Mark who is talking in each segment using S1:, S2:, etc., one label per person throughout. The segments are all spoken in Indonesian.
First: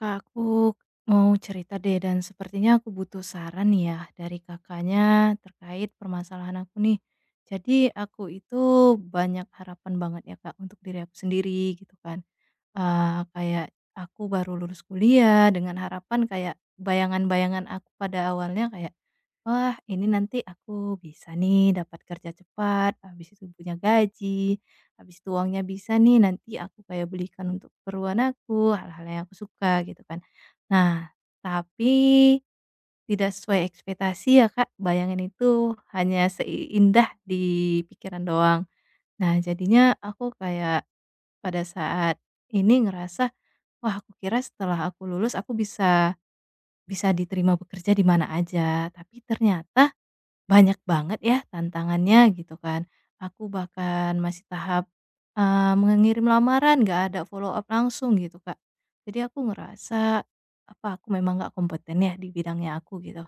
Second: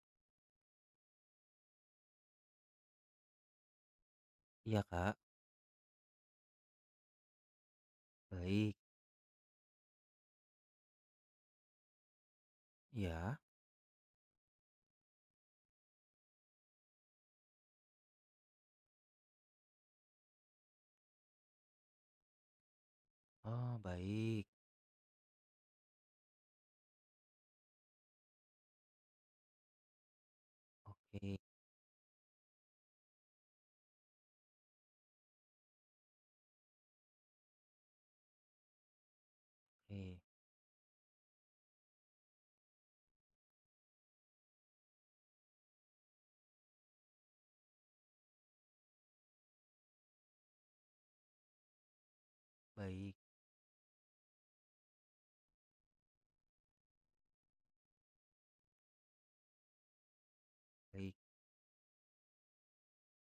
S1: Kak, aku mau cerita deh dan sepertinya aku butuh saran ya dari
S2: Iya, Kak.
S1: Kakaknya terkait permasalahan aku nih. Jadi aku itu
S2: Baik.
S1: banyak harapan banget ya Kak untuk diri aku sendiri gitu kan. Eee,
S2: Iya.
S1: kayak aku baru lulus kuliah dengan harapan kayak bayangan-bayangan aku pada awalnya kayak, "Wah, ini nanti aku bisa nih dapat kerja cepat, habis itu punya
S2: Oh, baik.
S1: gaji, habis itu uangnya bisa nih nanti aku kayak belikan untuk keperluan aku, hal-hal yang aku suka," gitu kan. Nah,
S2: Oke
S1: tapi tidak sesuai ekspektasi ya, Kak, bayangan itu hanya seindah di pikiran doang. Nah, jadinya
S2: oke.
S1: aku kayak pada saat ini ngerasa, wah, aku kira setelah aku lulus aku bisa bisa diterima bekerja di mana aja, tapi ternyata banyak banget ya tantangannya gitu kan.
S2: Baik
S1: Aku bahkan masih tahap, mengirim lamaran nggak ada follow up langsung gitu, Kak. Jadi aku ngerasa, apa aku
S2: baik,
S1: memang nggak kompeten ya di bidangnya aku gitu?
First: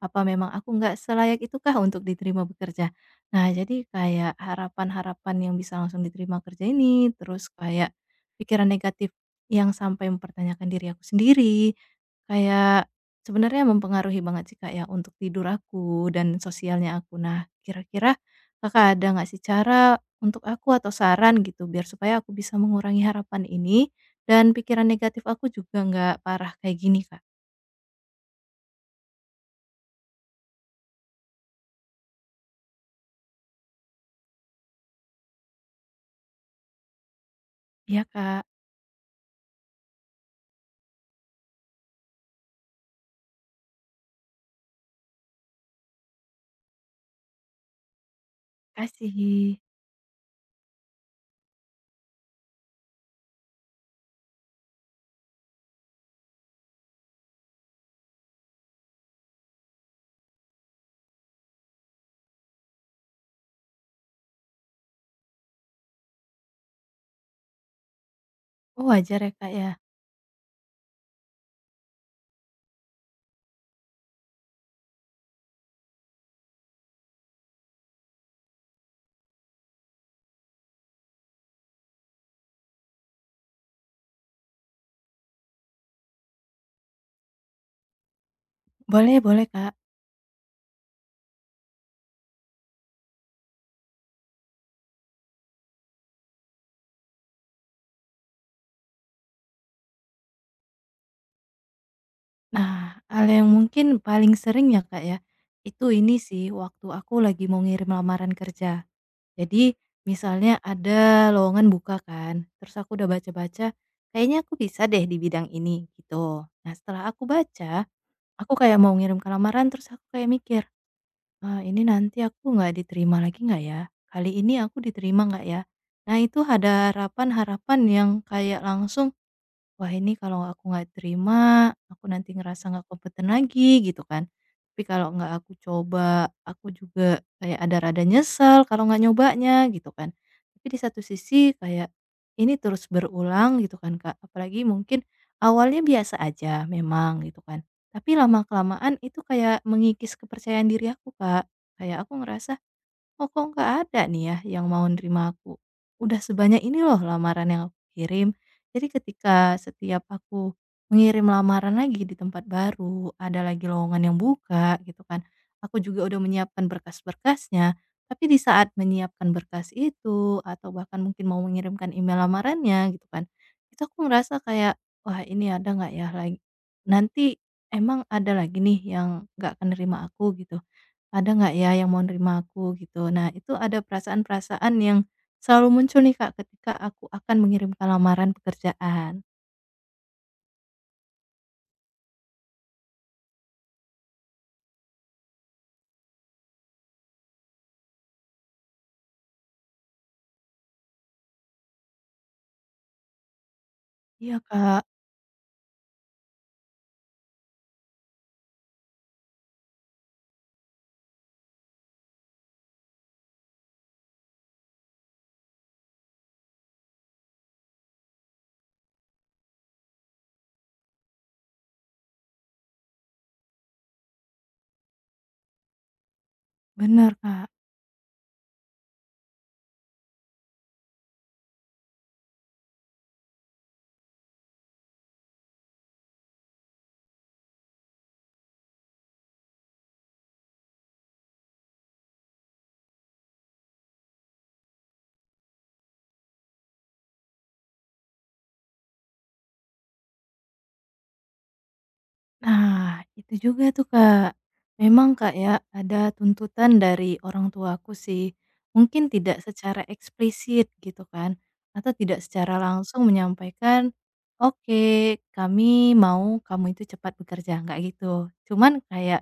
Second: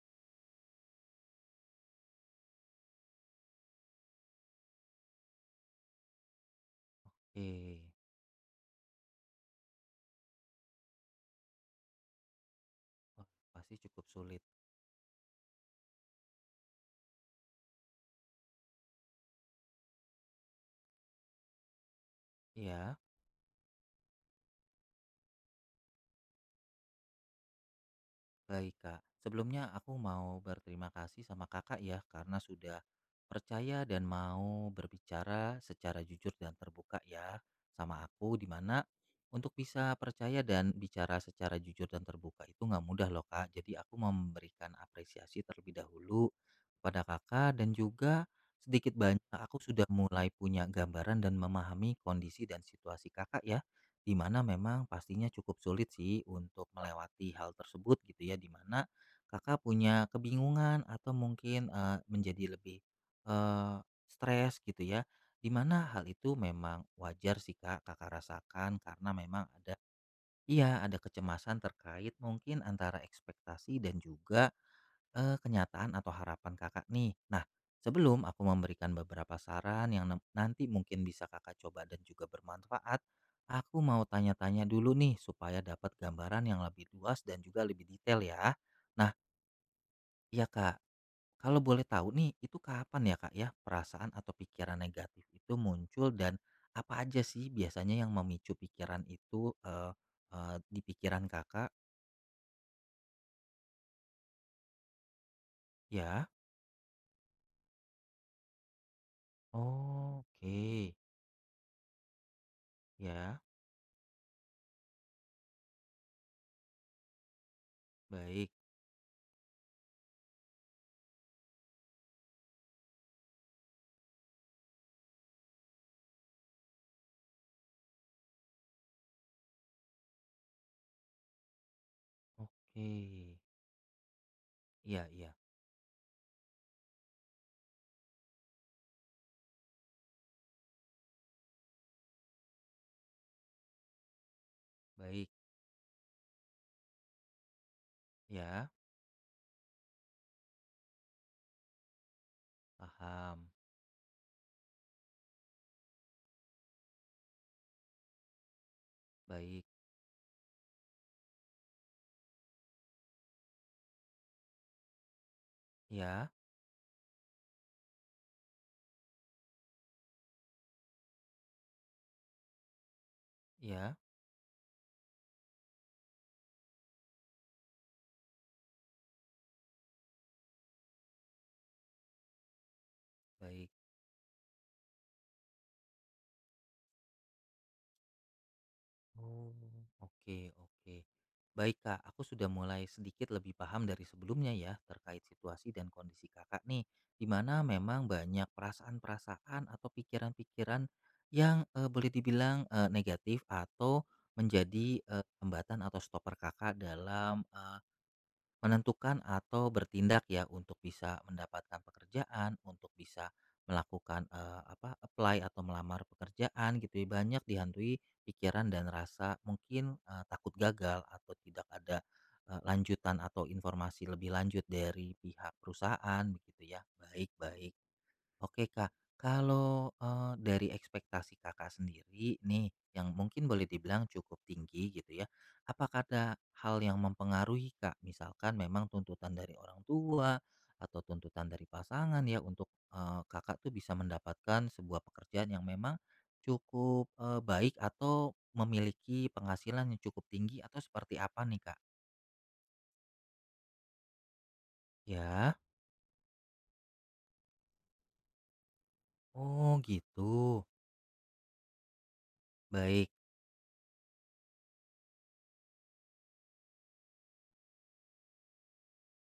S1: Apa memang aku nggak selayak itukah untuk diterima bekerja? Nah, jadi kayak harapan-harapan yang bisa langsung diterima kerja ini, terus
S2: oke.
S1: kayak pikiran negatif yang sampai mempertanyakan diri aku sendiri, kayak
S2: Wah,
S1: sebenarnya
S2: pasti cukup
S1: mempengaruhi
S2: sulit.
S1: banget sih, Kak, ya, untuk tidur aku dan sosialnya aku. Nah, kira-kira Kakak ada nggak sih cara untuk aku atau saran gitu biar supaya aku bisa
S2: Iya.
S1: mengurangi harapan ini dan pikiran negatif aku juga nggak parah kayak gini, Kak?
S2: Baik Kak, sebelumnya aku mau berterima kasih sama Kakak ya karena sudah percaya dan mau berbicara secara jujur dan terbuka ya sama
S1: Iya,
S2: aku,
S1: Kak.
S2: di mana untuk bisa percaya dan bicara secara jujur dan terbuka itu nggak mudah loh Kak. Jadi aku mau memberikan apresiasi terlebih dahulu kepada Kakak, dan juga sedikit banyak
S1: Kasih.
S2: aku sudah mulai punya gambaran dan memahami kondisi dan situasi Kakak ya. Di mana memang pastinya cukup sulit sih untuk melewati hal tersebut gitu ya, di mana Kakak punya kebingungan atau mungkin, menjadi lebih, eee, stres gitu ya, di mana hal itu memang wajar sih Kak, Kakak rasakan
S1: Oh,
S2: karena
S1: wajar ya,
S2: memang
S1: Kak, ya?
S2: ada iya, ada kecemasan terkait mungkin antara ekspektasi dan juga eh kenyataan atau harapan Kakak nih. Nah, sebelum aku memberikan beberapa saran yang nem nanti mungkin bisa Kakak coba dan juga bermanfaat, aku mau tanya-tanya dulu nih supaya dapat gambaran yang lebih luas dan juga lebih detail ya. Nah,
S1: Boleh boleh, Kak.
S2: iya Kak, kalau boleh tahu nih itu kapan ya Kak ya perasaan atau pikiran negatif itu muncul, dan apa aja sih biasanya yang memicu pikiran itu, eee eee, di pikiran Kakak?
S1: Nah, hal yang mungkin paling sering ya, Kak, ya, itu ini
S2: Ya?
S1: sih waktu aku lagi mau ngirim lamaran kerja. Jadi
S2: Oh,
S1: misalnya
S2: oke.
S1: ada lowongan buka kan, terus aku udah
S2: Ya,
S1: baca-baca, kayaknya aku bisa deh di bidang ini, gitu. Nah, setelah aku baca,
S2: baik.
S1: aku kayak mau ngirim ke lamaran terus aku kayak mikir, "Ini nanti aku nggak diterima lagi nggak ya? Kali ini aku diterima nggak ya?" Nah, itu ada harapan-harapan yang kayak langsung, wah, ini kalau aku nggak terima, aku nanti ngerasa nggak
S2: Oke,
S1: kompeten lagi gitu kan. Tapi
S2: iya
S1: kalau nggak
S2: iya,
S1: aku coba, aku juga kayak ada rada nyesel kalau nggak nyobanya gitu kan. Tapi di satu sisi kayak ini terus berulang gitu kan, Kak. Apalagi mungkin
S2: baik,
S1: awalnya biasa aja memang gitu kan. Tapi
S2: ya,
S1: lama-kelamaan itu kayak mengikis kepercayaan diri aku, Kak. Kayak aku ngerasa, oh,
S2: paham,
S1: kok nggak ada nih ya yang mau nerima aku? Udah sebanyak ini loh lamaran yang aku kirim. Jadi ketika
S2: baik,
S1: setiap aku mengirim lamaran lagi di tempat baru, ada lagi lowongan yang buka gitu kan. Aku juga udah
S2: ya,
S1: menyiapkan berkas-berkasnya, tapi di saat menyiapkan berkas itu atau bahkan mungkin mau mengirimkan email lamarannya gitu kan. Itu
S2: ya,
S1: aku merasa kayak, wah, ini ada nggak ya lagi nanti emang ada lagi nih yang nggak akan nerima aku gitu. Ada nggak ya yang mau nerima aku gitu. Nah, itu
S2: baik.
S1: ada perasaan-perasaan yang selalu muncul nih, Kak, ketika aku akan mengirimkan lamaran pekerjaan.
S2: Oh, oke, oke. Baik Kak, aku sudah mulai sedikit lebih paham dari sebelumnya ya terkait situasi dan kondisi Kakak nih, di mana memang banyak perasaan-perasaan atau pikiran-pikiran yang eh, boleh dibilang eh, negatif atau
S1: Iya, Kak.
S2: menjadi eh, hambatan atau stopper Kakak dalam menentukan atau bertindak ya untuk bisa mendapatkan pekerjaan, untuk bisa melakukan eh, apa apply atau melamar pekerjaan gitu ya, banyak dihantui pikiran dan rasa mungkin eh, takut gagal atau tidak ada eh, lanjutan atau informasi lebih lanjut dari pihak perusahaan begitu ya.
S1: Benar,
S2: Baik,
S1: Kak.
S2: baik. Oke Kak, kalau, dari ekspektasi Kakak sendiri nih, yang mungkin boleh dibilang cukup tinggi gitu ya, apakah ada hal yang mempengaruhi Kak? Misalkan memang tuntutan dari orang tua, atau tuntutan dari pasangan ya untuk, Kakak tuh bisa mendapatkan sebuah pekerjaan yang memang cukup, baik atau memiliki penghasilan yang cukup tinggi atau seperti apa nih Kak?
S1: Nah, itu juga tuh, Kak. Memang, Kak,
S2: Ya?
S1: ya ada tuntutan dari orang tuaku sih. Mungkin tidak
S2: Oh
S1: secara
S2: gitu,
S1: eksplisit gitu kan, atau tidak secara langsung
S2: baik
S1: menyampaikan, "Oke, kami mau kamu itu cepat bekerja." Nggak gitu. Cuman kayak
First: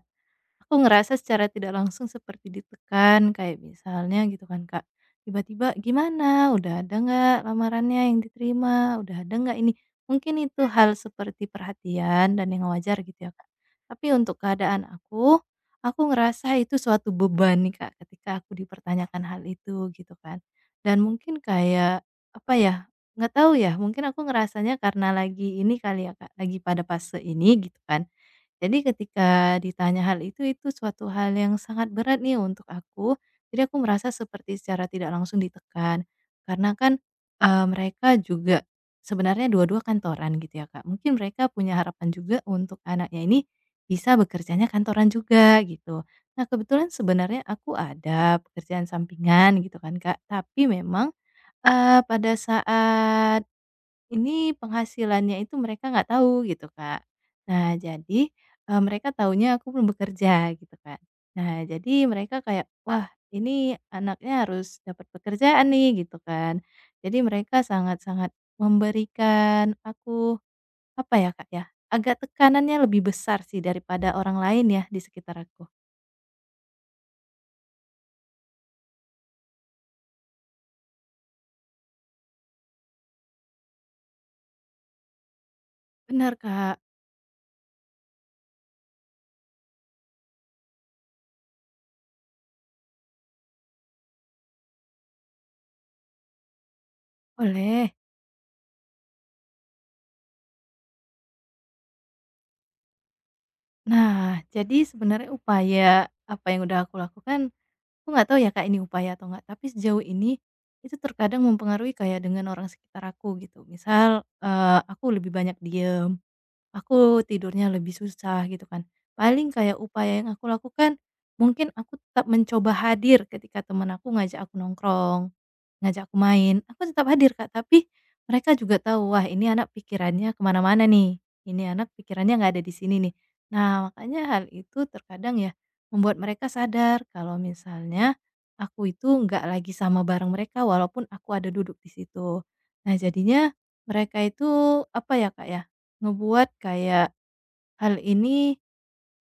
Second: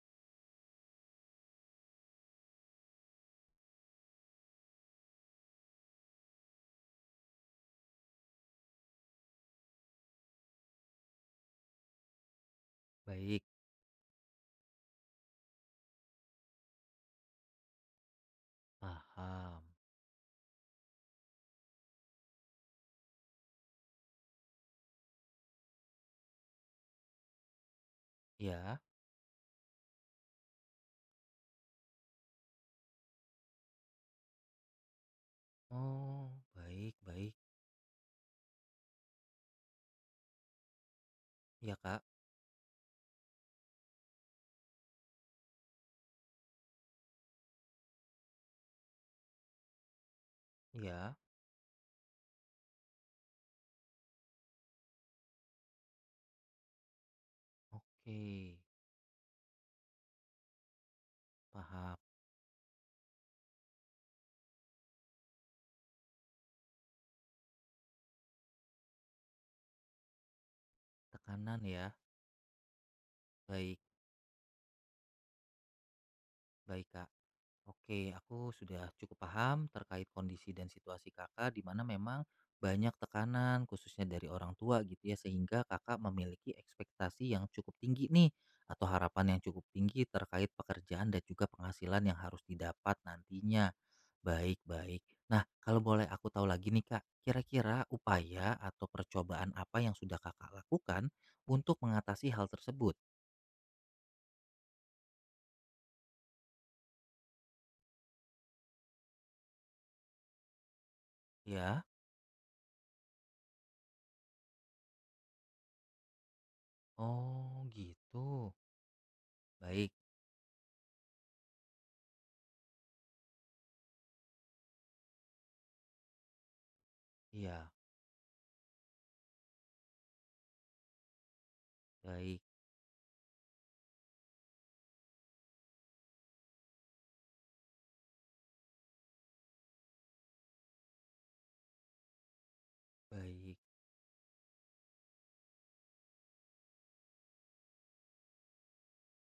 S1: aku ngerasa secara tidak langsung seperti ditekan, kayak misalnya gitu kan, Kak, tiba-tiba, "Gimana, udah ada nggak lamarannya yang diterima? Udah ada nggak ini?" Mungkin itu hal seperti perhatian dan yang wajar gitu ya,
S2: baik,
S1: Kak. Tapi untuk keadaan aku ngerasa itu suatu beban nih, Kak, ketika aku dipertanyakan hal
S2: paham,
S1: itu gitu kan. Dan mungkin kayak, apa ya, nggak tahu ya, mungkin aku ngerasanya karena lagi ini kali ya, Kak, lagi pada fase ini gitu kan, jadi
S2: ya.
S1: ketika ditanya hal itu suatu hal yang sangat berat nih untuk aku. Jadi aku merasa seperti secara tidak langsung ditekan.
S2: Oh,
S1: Karena
S2: baik
S1: kan,
S2: baik.
S1: mereka juga sebenarnya dua-dua kantoran gitu ya, Kak. Mungkin mereka
S2: Ya
S1: punya
S2: Kak.
S1: harapan juga untuk anaknya ini bisa bekerjanya kantoran juga gitu. Nah, kebetulan sebenarnya aku ada pekerjaan sampingan gitu kan, Kak. Tapi memang,
S2: Ya.
S1: pada saat ini penghasilannya itu mereka nggak tahu gitu, Kak. Nah,
S2: Oke,
S1: jadi, mereka taunya aku belum bekerja gitu kan. Nah,
S2: paham.
S1: jadi mereka kayak, "Wah, ini anaknya harus dapat pekerjaan nih," gitu kan. Jadi mereka sangat-sangat memberikan aku, apa ya, Kak,
S2: Tekanan
S1: ya,
S2: ya.
S1: agak tekanannya lebih besar sih
S2: Baik
S1: daripada orang lain ya di sekitar aku.
S2: baik, Kak. Oke, aku sudah cukup paham terkait kondisi dan situasi kakak di mana memang banyak tekanan khususnya dari orang tua gitu ya, sehingga kakak
S1: Benar,
S2: memiliki
S1: Kak,
S2: ekspektasi yang cukup tinggi nih, atau harapan yang cukup tinggi terkait pekerjaan dan juga penghasilan yang harus didapat nantinya. Baik, baik. Nah, kalau boleh aku tahu lagi nih Kak, kira-kira
S1: boleh.
S2: upaya atau percobaan apa yang sudah kakak lakukan untuk mengatasi hal tersebut?
S1: Nah, jadi sebenarnya upaya apa yang udah aku lakukan, aku nggak tahu ya Kak ini upaya atau nggak, tapi sejauh ini itu terkadang
S2: Ya.
S1: mempengaruhi kayak dengan orang sekitar aku gitu. Misal, aku lebih banyak diem, aku
S2: Oh,
S1: tidurnya lebih susah
S2: gitu.
S1: gitu kan. Paling kayak
S2: Baik.
S1: upaya yang aku lakukan, mungkin aku tetap mencoba hadir ketika temen aku ngajak aku nongkrong. Ngajak aku main, aku tetap hadir Kak,
S2: Iya,
S1: tapi mereka juga tahu, wah ini anak pikirannya kemana mana-mana nih, ini anak pikirannya
S2: baik.
S1: nggak ada di sini nih. Nah makanya hal itu terkadang ya, membuat mereka sadar kalau misalnya aku itu nggak lagi sama bareng mereka walaupun aku ada duduk di situ. Nah jadinya
S2: Baik,
S1: mereka itu apa ya Kak ya, ngebuat kayak hal ini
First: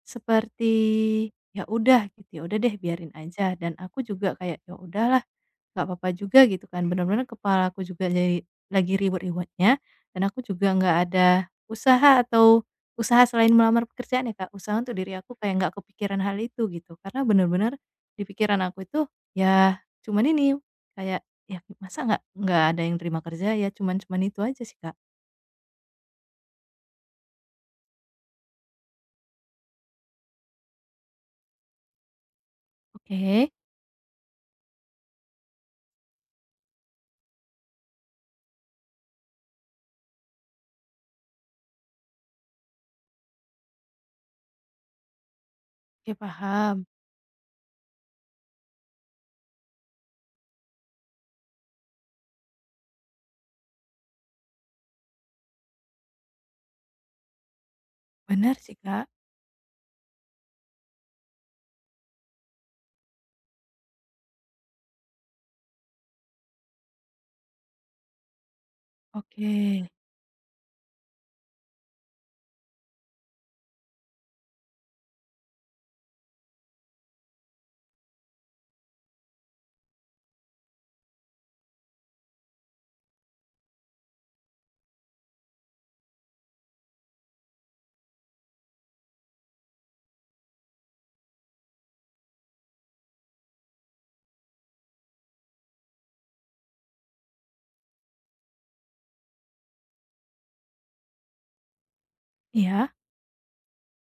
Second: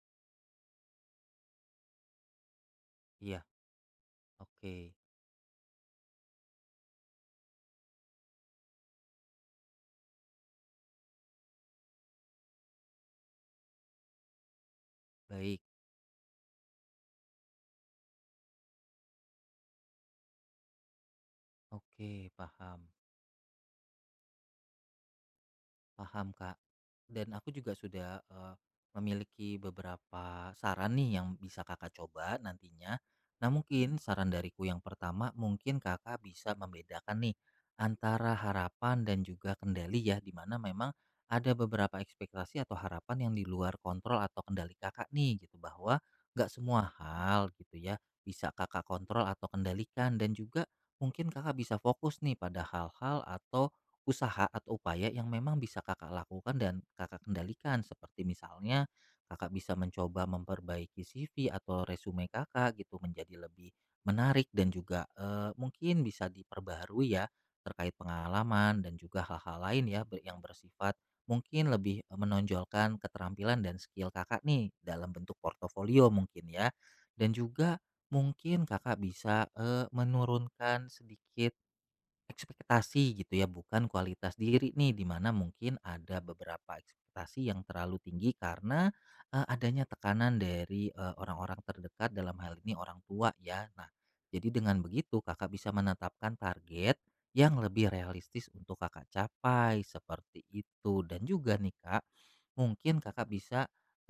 S1: seperti, ya udah gitu, ya udah deh biarin
S2: iya,
S1: aja dan aku juga kayak, ya
S2: oke,
S1: udahlah nggak apa-apa juga gitu kan, benar-benar kepala aku juga jadi lagi ribut-ributnya dan aku juga nggak ada usaha selain melamar pekerjaan ya, Kak, usaha untuk diri aku kayak
S2: baik,
S1: nggak kepikiran hal itu gitu. Karena benar-benar di pikiran aku itu, ya cuman ini, kayak, ya masa nggak
S2: oke,
S1: nggak ada
S2: paham.
S1: yang terima kerja ya, cuman cuman itu aja sih, Kak.
S2: Paham, Kak. Dan aku juga sudah, memiliki beberapa saran nih yang bisa Kakak coba nantinya.
S1: Oke,
S2: Nah, mungkin saran dariku yang pertama mungkin Kakak bisa membedakan nih antara harapan dan juga kendali ya, di mana memang ada beberapa ekspektasi atau harapan yang di luar kontrol atau kendali Kakak nih gitu, bahwa
S1: oke
S2: nggak
S1: paham.
S2: semua hal gitu ya bisa Kakak kontrol atau kendalikan, dan juga mungkin Kakak bisa fokus nih pada hal-hal atau usaha atau upaya yang memang bisa Kakak lakukan dan Kakak kendalikan. Seperti
S1: Benar sih,
S2: misalnya
S1: Kak.
S2: Kakak bisa mencoba memperbaiki CV atau resume Kakak gitu menjadi lebih menarik dan juga eh, mungkin bisa diperbaharui ya terkait pengalaman dan juga
S1: Oke.
S2: hal-hal lain ya ber- yang bersifat mungkin lebih eh, menonjolkan keterampilan dan skill kakak nih dalam bentuk portofolio mungkin ya, dan juga mungkin kakak bisa eh, menurunkan sedikit ekspektasi gitu ya, bukan kualitas diri nih, di mana mungkin ada beberapa ekspektasi yang terlalu tinggi karena, adanya tekanan dari, orang-orang terdekat dalam hal ini orang tua ya. Nah, jadi dengan begitu Kakak bisa menetapkan target yang lebih realistis untuk Kakak capai, seperti itu. Dan juga nih Kak,
S1: Iya.
S2: mungkin Kakak bisa,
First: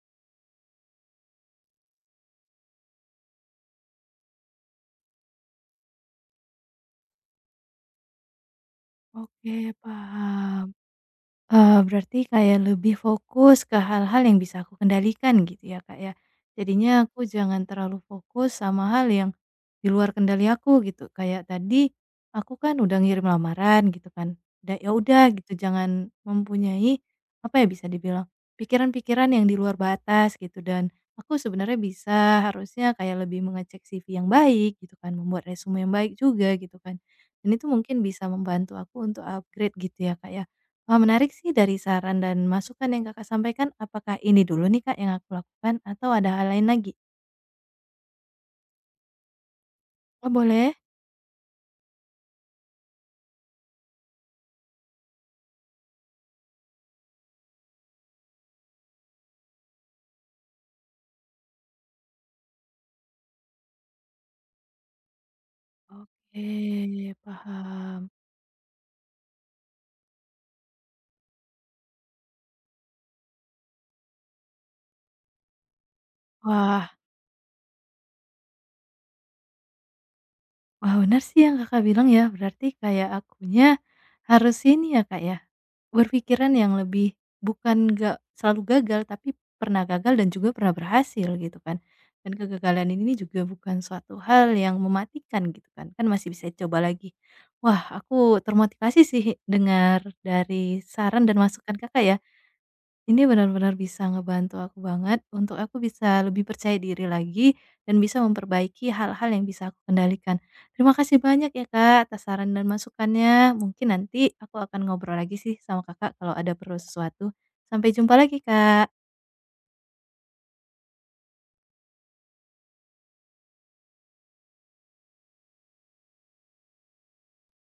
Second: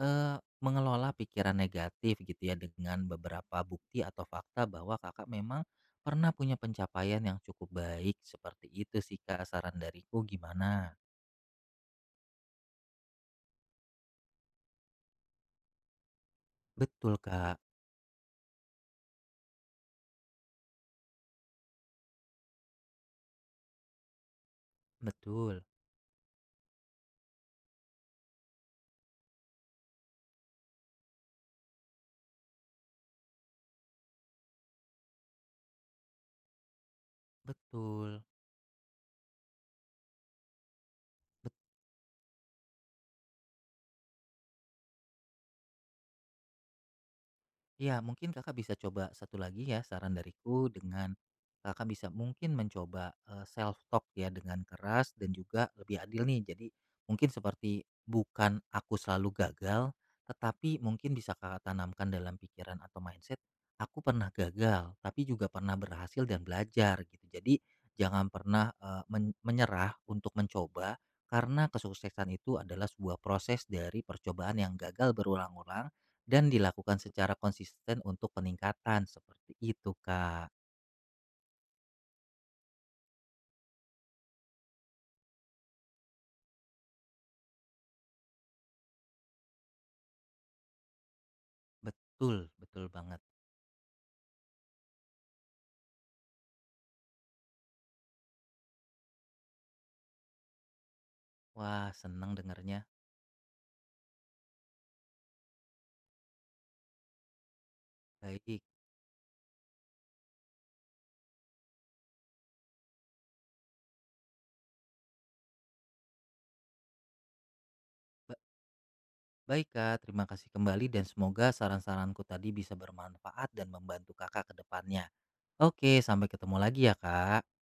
S2: mengelola pikiran negatif gitu ya, dengan beberapa bukti atau fakta bahwa Kakak memang pernah punya pencapaian yang cukup baik, seperti itu sih Kak,
S1: Oke,
S2: saran dariku
S1: paham.
S2: gimana?
S1: Berarti kayak lebih fokus ke hal-hal yang bisa aku kendalikan gitu ya, Kak, ya. Jadinya
S2: Betul
S1: aku
S2: Kak,
S1: jangan terlalu fokus sama hal yang di luar kendali aku gitu. Kayak tadi aku kan udah ngirim lamaran gitu kan, da ya udah gitu
S2: betul,
S1: jangan mempunyai apa ya, bisa dibilang pikiran-pikiran yang di luar batas gitu dan aku sebenarnya bisa harusnya kayak lebih mengecek CV yang baik gitu kan, membuat resume yang baik juga gitu kan. Dan itu mungkin
S2: betul.
S1: bisa membantu aku untuk upgrade gitu ya, Kak, ya. Wah, menarik sih dari saran dan masukan yang Kakak sampaikan. Apakah ini dulu nih, Kak, yang aku lakukan atau ada hal lain lagi?
S2: Iya, mungkin Kakak bisa coba satu lagi ya saran
S1: Oh,
S2: dariku
S1: boleh?
S2: dengan Kakak bisa mungkin mencoba eh, self talk ya dengan keras dan juga lebih adil nih. Jadi mungkin seperti bukan aku selalu gagal, tetapi mungkin bisa Kakak tanamkan dalam pikiran atau mindset, aku pernah gagal, tapi juga pernah berhasil dan
S1: Oke,
S2: belajar gitu. Jadi
S1: paham.
S2: jangan pernah eh, men- menyerah untuk mencoba karena kesuksesan itu adalah sebuah proses dari percobaan yang gagal berulang-ulang dan
S1: Wah,
S2: dilakukan secara konsisten untuk peningkatan, seperti itu, Kak.
S1: wah benar sih yang Kakak bilang ya. Berarti kayak akunya harus ini ya, Kak, ya. Berpikiran yang lebih bukan nggak selalu gagal, tapi pernah gagal dan juga pernah berhasil gitu kan. Dan
S2: Betul, betul
S1: kegagalan ini
S2: banget.
S1: juga bukan suatu hal yang mematikan gitu kan, kan masih bisa coba lagi. Wah, aku termotivasi sih dengar dari saran dan masukan
S2: Wah,
S1: Kakak ya.
S2: senang dengernya.
S1: Ini benar-benar bisa ngebantu aku banget untuk aku bisa lebih percaya diri lagi dan bisa
S2: Baik.
S1: memperbaiki hal-hal yang bisa aku kendalikan. Terima kasih banyak ya Kak atas saran dan masukannya. Mungkin nanti aku akan ngobrol lagi sih sama Kakak kalau ada perlu sesuatu. Sampai jumpa
S2: Ba
S1: lagi Kak.
S2: baik, Kak, terima kasih kembali dan semoga saran-saranku tadi bisa bermanfaat dan membantu Kakak ke depannya. Oke, sampai ketemu lagi ya, Kak.